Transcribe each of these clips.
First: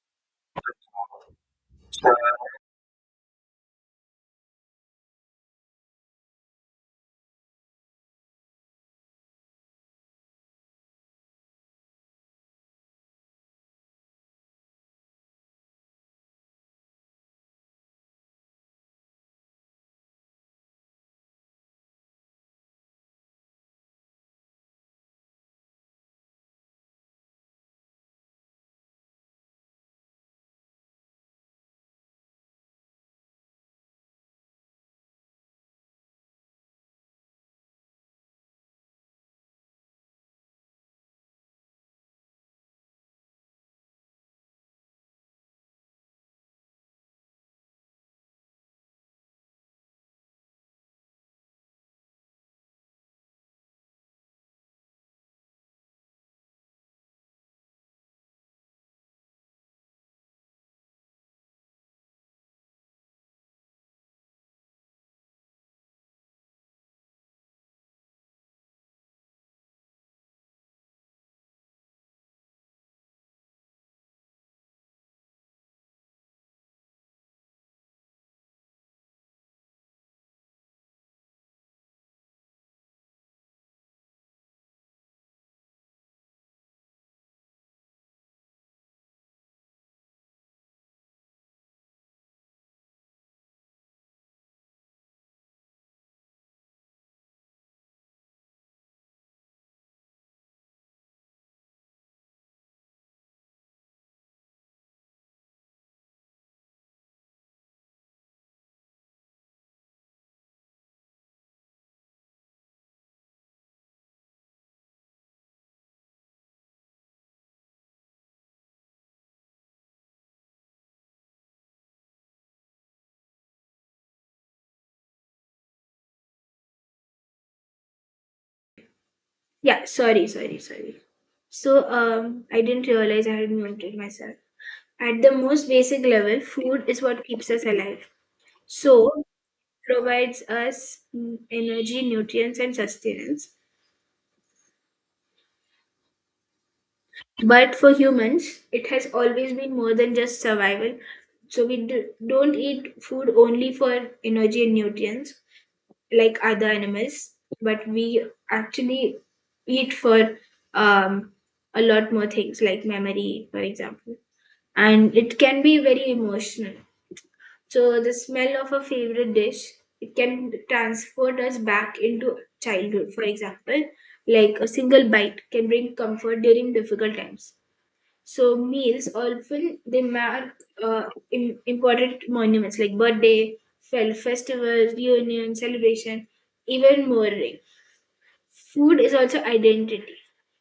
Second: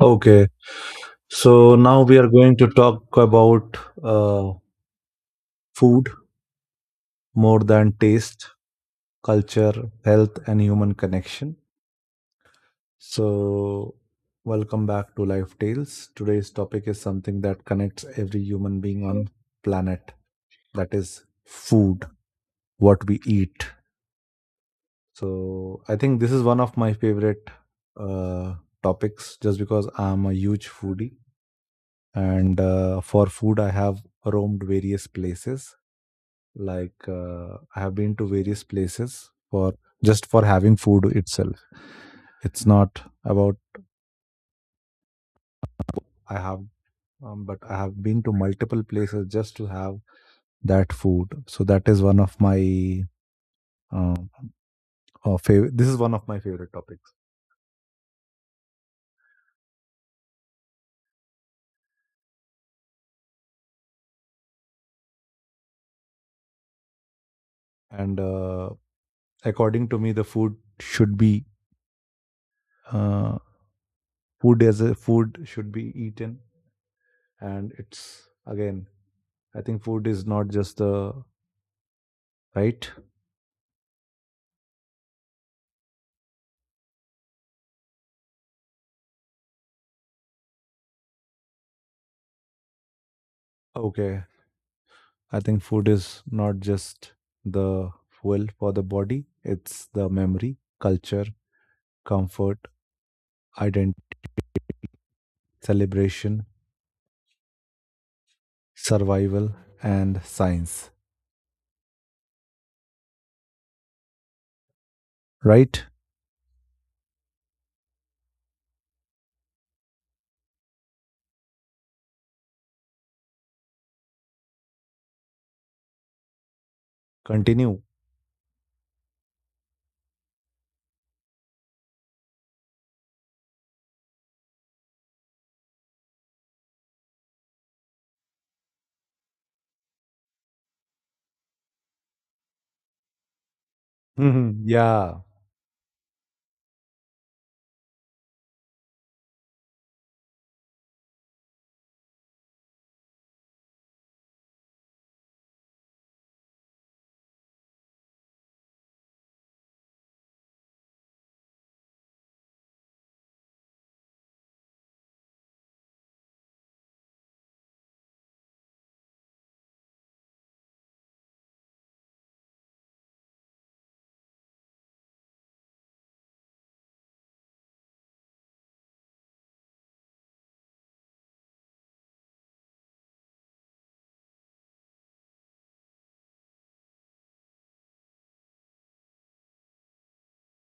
Okay. So now we are going to talk about uh, food more than taste, culture, health, and human connection. So, welcome back to Life Tales. Today's topic is something that connects every human being on planet, that is food, what we eat. So, I think this is one of my favorite uh, topics, just because I'm a huge foodie. And for food, I have roamed various places, like I have been to various places for just for having food itself. It's not about i have um, but i have been to multiple places just to have that food. So that is one of my uh, this is one of my favorite topics. And according to me, the food should be uh, food. As a food should be eaten, and it's again, I think food is not just the right okay I think food is not just the fuel for the body. It's the memory, culture, comfort, identity, celebration, survival, and science. Right? Continue. Yeah, sorry, sorry, sorry. I didn't realize I had muted myself. At the most basic level, food is what keeps us alive. So, provides us energy, nutrients, and sustenance. Mhm, yeah. But for humans, it has always been more than just survival. So, don't eat food only for energy and nutrients, like other animals, but we actually eat for um, a lot more things, like memory, for example. And it can be very emotional. So, the smell of a favorite dish, it can transport us back into childhood, for example. Like a single bite can bring comfort during difficult times. So meals often they mark uh, important monuments like birthday, festivals, reunion, celebration, even mourning. Food is also identity.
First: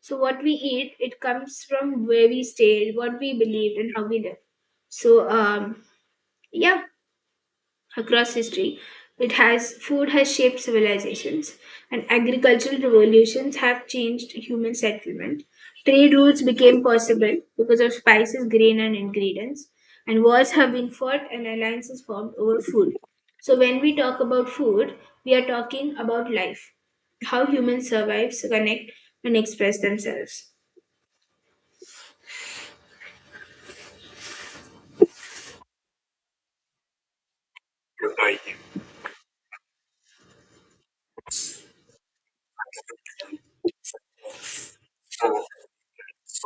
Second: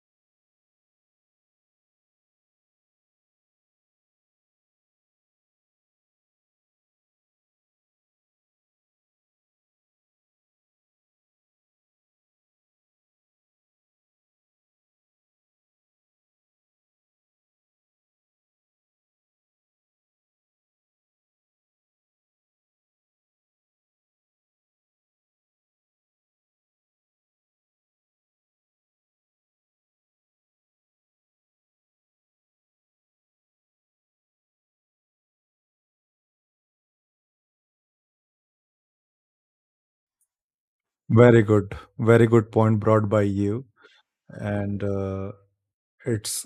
So what we eat, it comes from where we stayed, what we believed, and how we live. So um, yeah, Across history, it has food has shaped civilizations, and agricultural revolutions have changed human settlement. Trade routes became possible because of spices, grain, and ingredients, and wars have been fought and alliances formed over food. So when we talk about food, we are talking about life, how humans survive, connect, and express themselves. Very good. Very good point brought by you. And it's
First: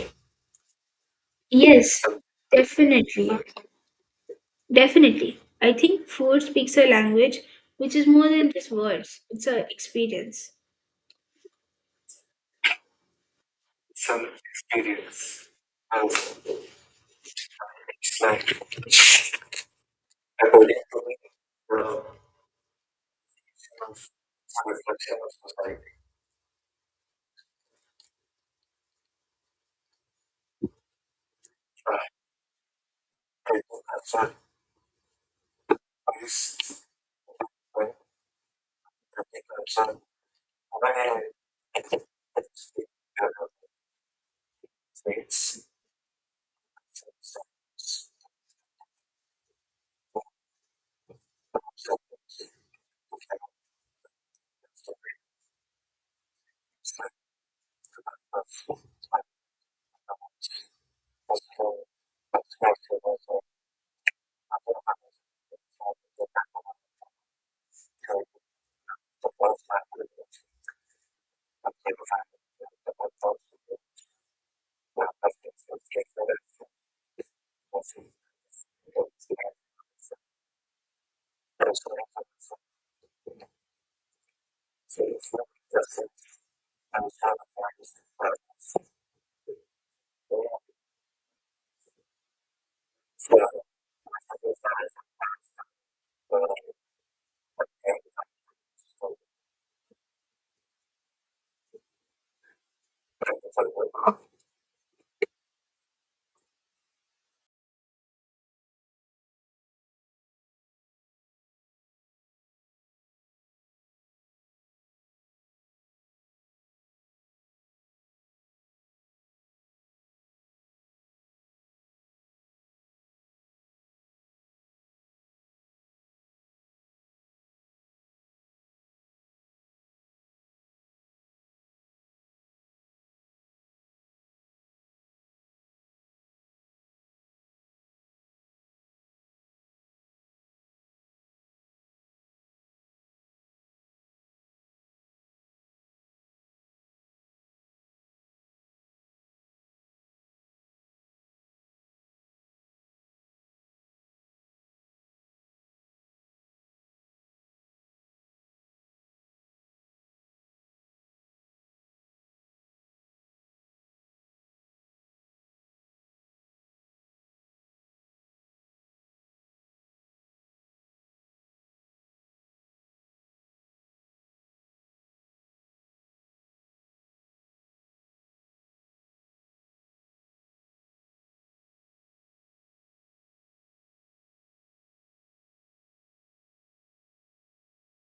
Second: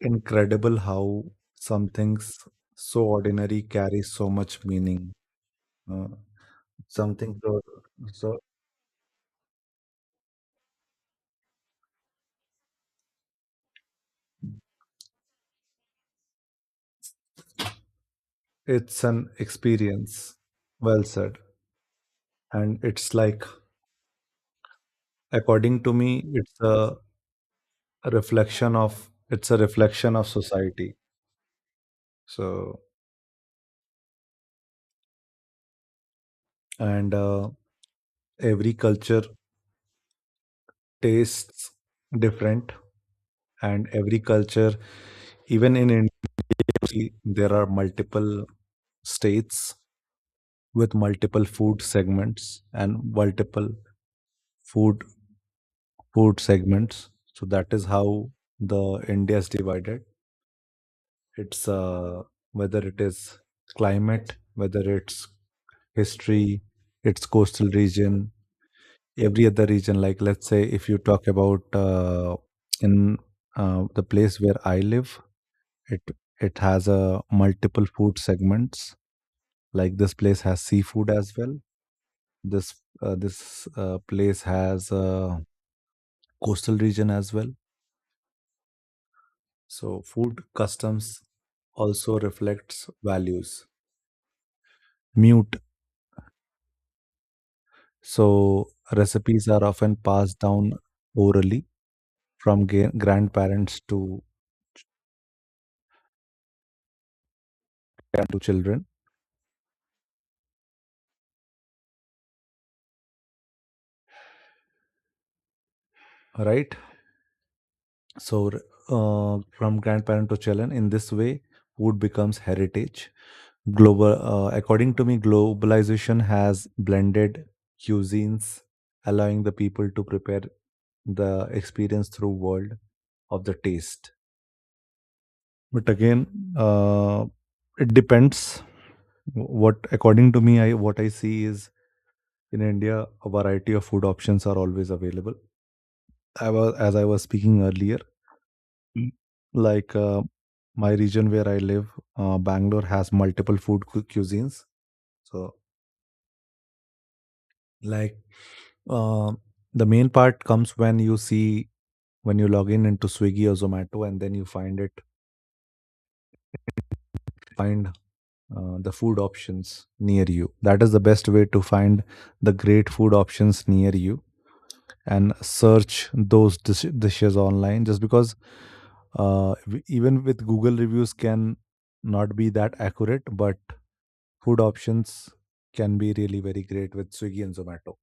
incredible how some Yes, things so definitely. ordinary carry so much meaning. Definitely. I Uh, think food speaks a language something so, which is more so than just words, it's an experience. it's an experience. Well said. And it's like, according to me, it's a reflection of it's a reflection of society. So, and every culture tastes different. And every culture, even in India, there are multiple states with multiple food segments and multiple food food segments. So that is how the India is divided. It's whether it is climate, whether it's history, its coastal region, every other region. Like, let's say, if you talk about in the place where I live, it it has a multiple food segments. Like this place has seafood as well. This this place has a coastal region as well. So food customs also reflects values. Mute. So recipes are often passed down orally from grandparent to children, right? So, from grandparent to children, in this way, food becomes heritage. According to me, globalization has blended cuisines, allowing the people to prepare the experience through world of the taste. But again, uh, it depends. What according to me, I what I see is in India, a variety of food options are always available. As I was speaking earlier. Mm. Like my region where I live, Bangalore has multiple food cuisines. So, like, uh, the main part comes when you see, when you log in into Swiggy or Zomato, and then you find the food options near you. That is the best way to find the great food options near you and search those dishes online. Just because, even with Google reviews can not be that accurate, but food options can be really very great with Swiggy and Zomato.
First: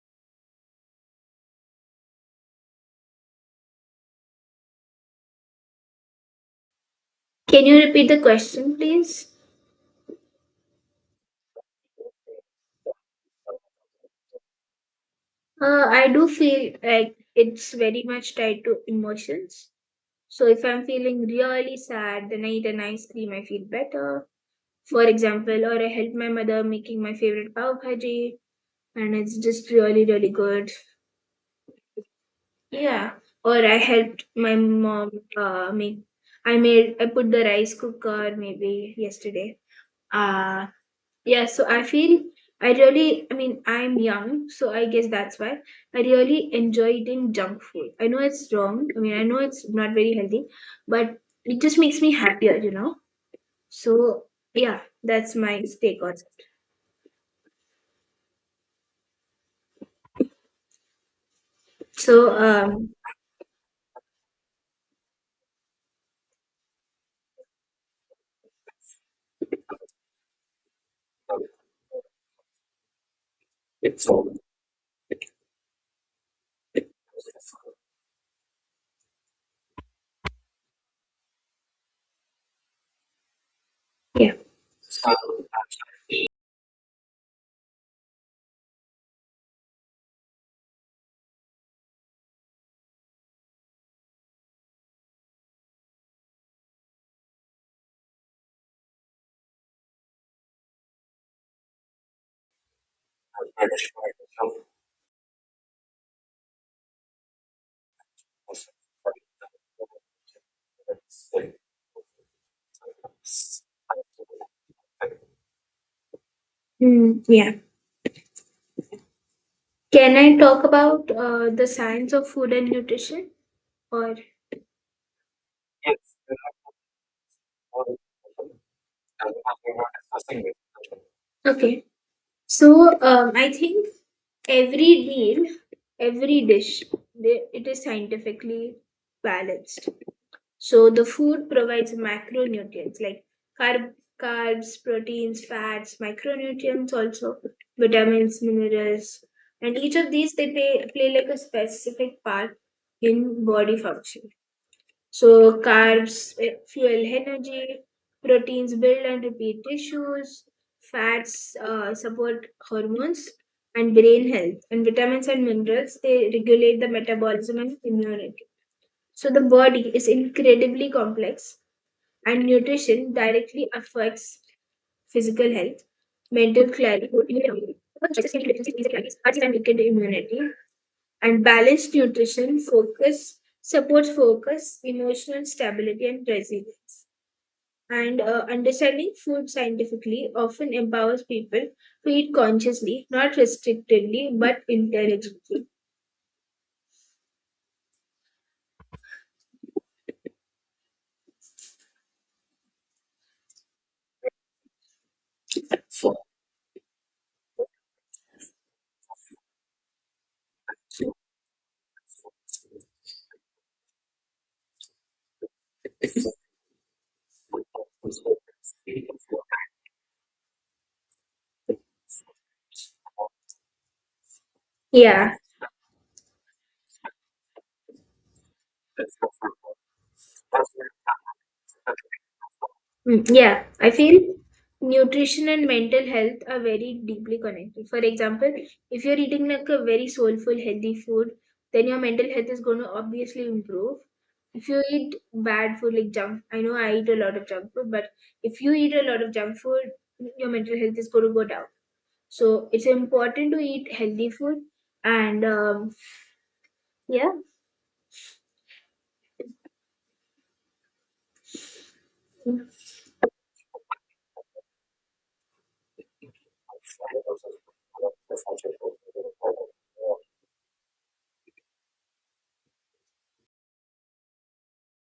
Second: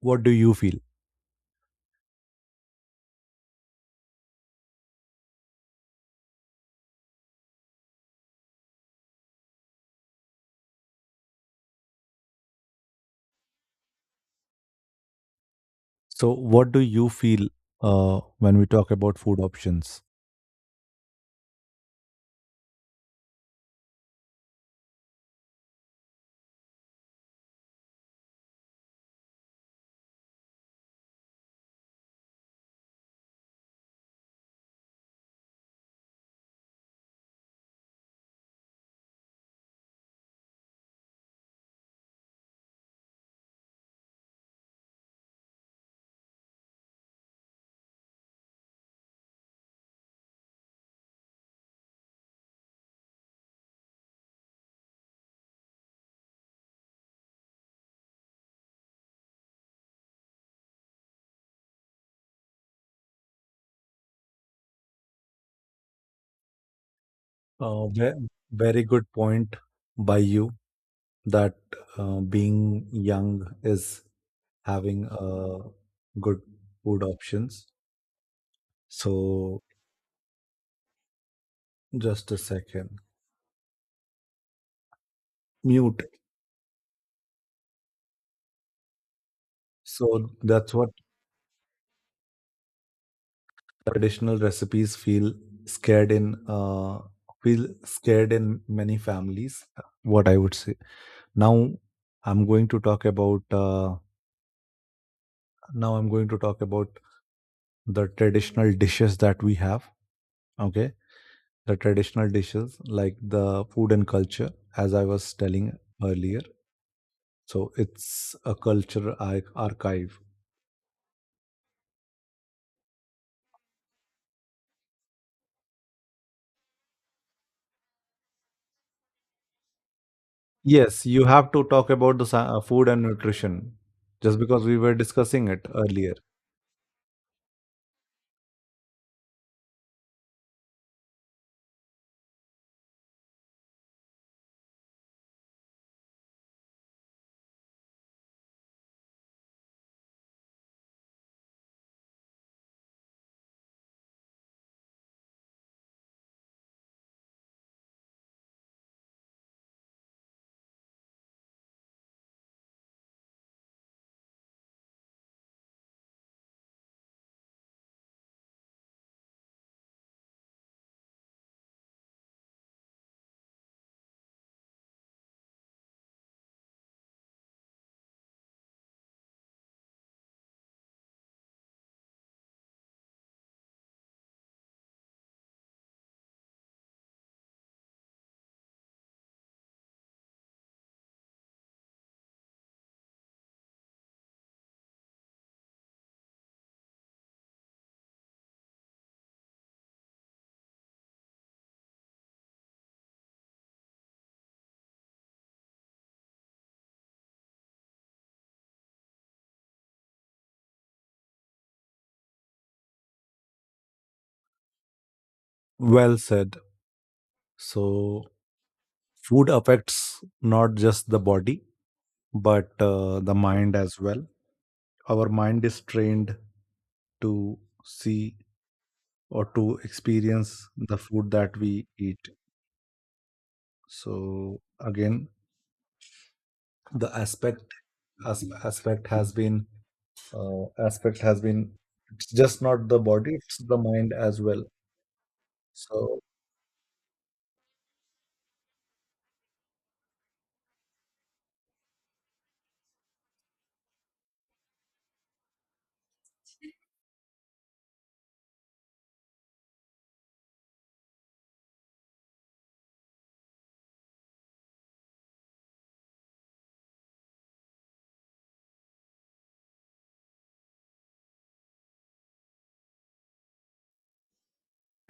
What do you feel? Can you repeat the question, please? I do So, what feel do you like feel it's very much when tied we to talk about food emotions. options? So if I'm feeling really sad, then I eat an ice cream, I feel better. For example, or I help my mother making my favorite pav bhaji, and it's just really, really good. Yeah. Or I helped my mom make. I made. I put the rice cooker maybe yesterday. Uh yeah, so I feel, I mean I'm young, so I guess that's why I really enjoy eating junk food. I know it's wrong. I mean I know it's not very healthy, but it just makes me happier, So yeah, that's my take on it. So um Very good point by you that being young is having good food options. So, just a second. yeah. Mute. So, that's what. Traditional recipes scared in uh, feel scared in many families, what I would say. now i'm going to talk about uh, Now I'm going to talk about the traditional dishes that we have. Okay, the traditional dishes, like the food and culture, as I was telling earlier. Mm, yeah. So it's a culture Can archive. I talk about the science of food and nutrition? Or Yes, you have to okay. talk about the food So and um I nutrition, think just because we every were meal, discussing it earlier. every dish, it is scientifically balanced. So the food provides macronutrients like carb, carbs, proteins, fats, micronutrients also, vitamins, minerals. And each of these play like a specific part in body function. So carbs fuel energy, proteins build and repair tissues, fats support hormones and brain health, and vitamins and minerals they regulate the metabolism and immunity. So the body is incredibly complex, and nutrition directly affects physical health, mental clarity, immunity, and immunity and balanced nutrition focus supports focus, emotional stability, and resilience. And understanding food scientifically often empowers people to eat consciously, not restrictively but intelligently. Well said. So food affects not just the body but the mind as well. Our mind is trained to see or to experience the food that we eat. Mm, yeah, I feel So again, nutrition and mental health are very the deeply aspect connected. For as, example, if aspect you're has eating been like a very soulful, healthy aspect food, has been, then your mental it's health is just going not to the body, obviously it's the improve. mind as well. If you eat bad food like So junk, I know I eat a lot of junk food, but if you eat a lot of junk food, your mental health is going to go down. So it's important to eat healthy food. And um, yeah,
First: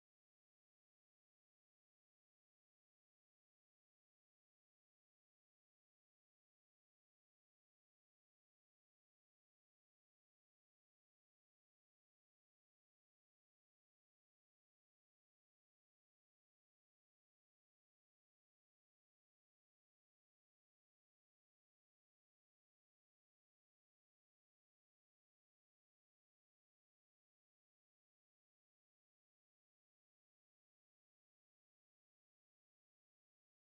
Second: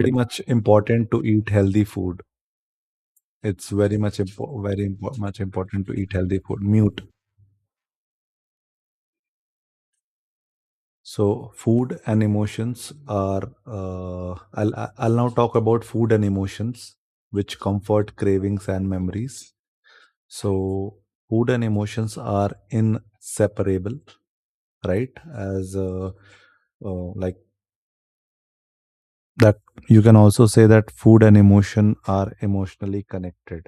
very much important to eat healthy food. It's very much important to eat healthy food. Mute. So food and emotions are. I'll now talk about food and emotions, which comfort cravings and memories. So food and emotions are inseparable, right? As like that, you can also say that food and emotion are emotionally connected,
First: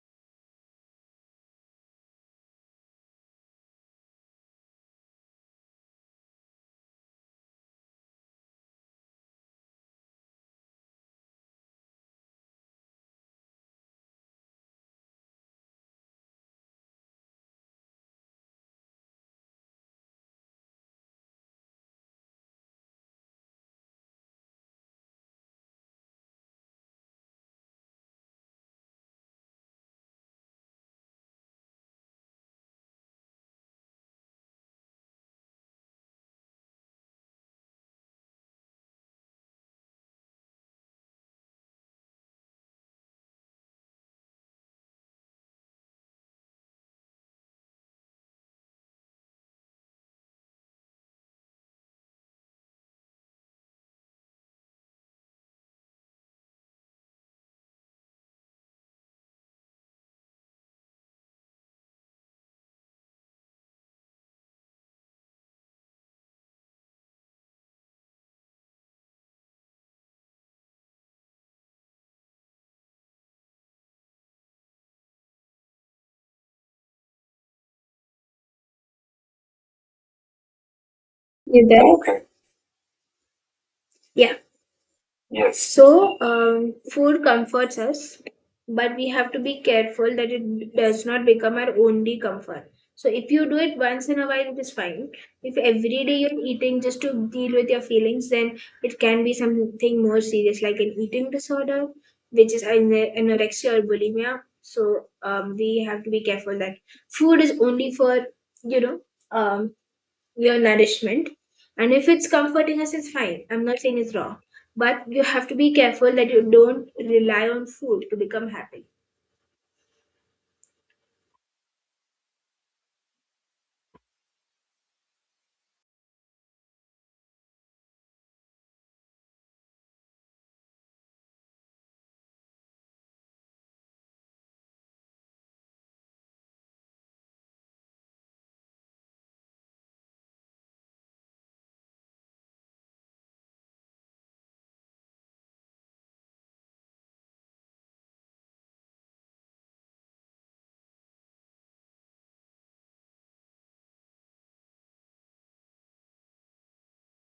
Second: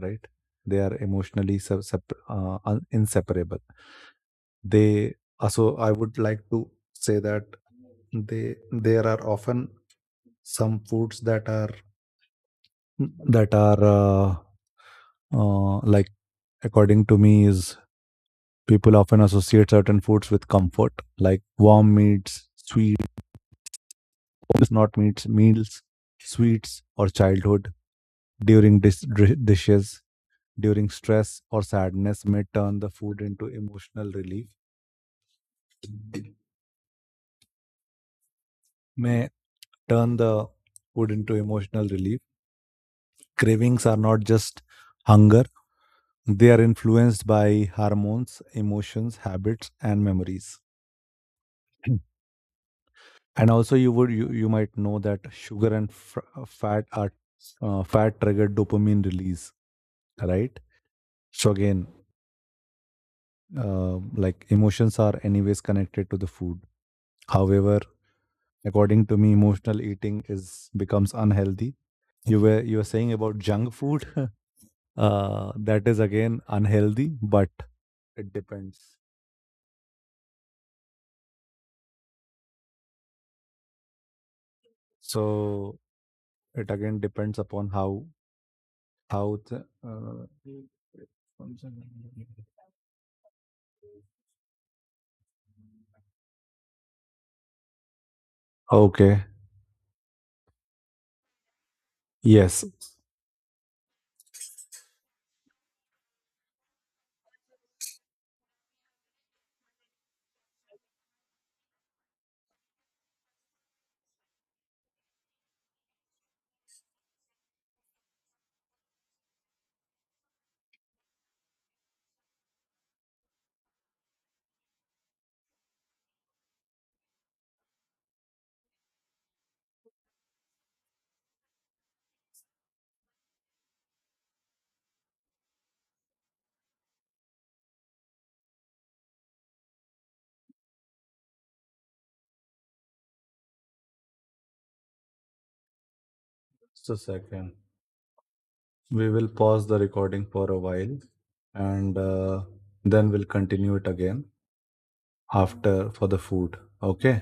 right? They are emotionally sep- sep- un- inseparable. They, also I would like to say that they there are often some foods that are that are uh, uh, like according to me, is people often associate certain foods with comfort, like warm meats sweets not meats meals sweets or childhood during dishes. During stress or sadness may turn the food into emotional relief. May turn the food into emotional relief Cravings are not just hunger. They are influenced by hormones, emotions, habits, and memories. And also, you might know that sugar and fat are fat triggered dopamine release, right? So again, like emotions are anyways connected to the food. However, according to me, emotional eating is becomes unhealthy. You were saying about junk food. That is again unhealthy, but it depends. you there? Yeah. So So, it again food depends upon comforts how. us, but we have to Out be careful that it does not become our only comfort. So, if you do it once in a while, it is fine. If every day you're eating just to deal with your feelings, then it Okay. can be something more serious, like an eating disorder, which is Yes, anorexia or bulimia. So, we have to be careful that food is only for, you know, um, your nourishment. And if it's comforting us, it's fine. I'm not saying it's wrong. But you have to be careful that you don't rely on food to become happy. just a second, we will pause the recording for a while, and then we'll continue it again after for the food. Okay,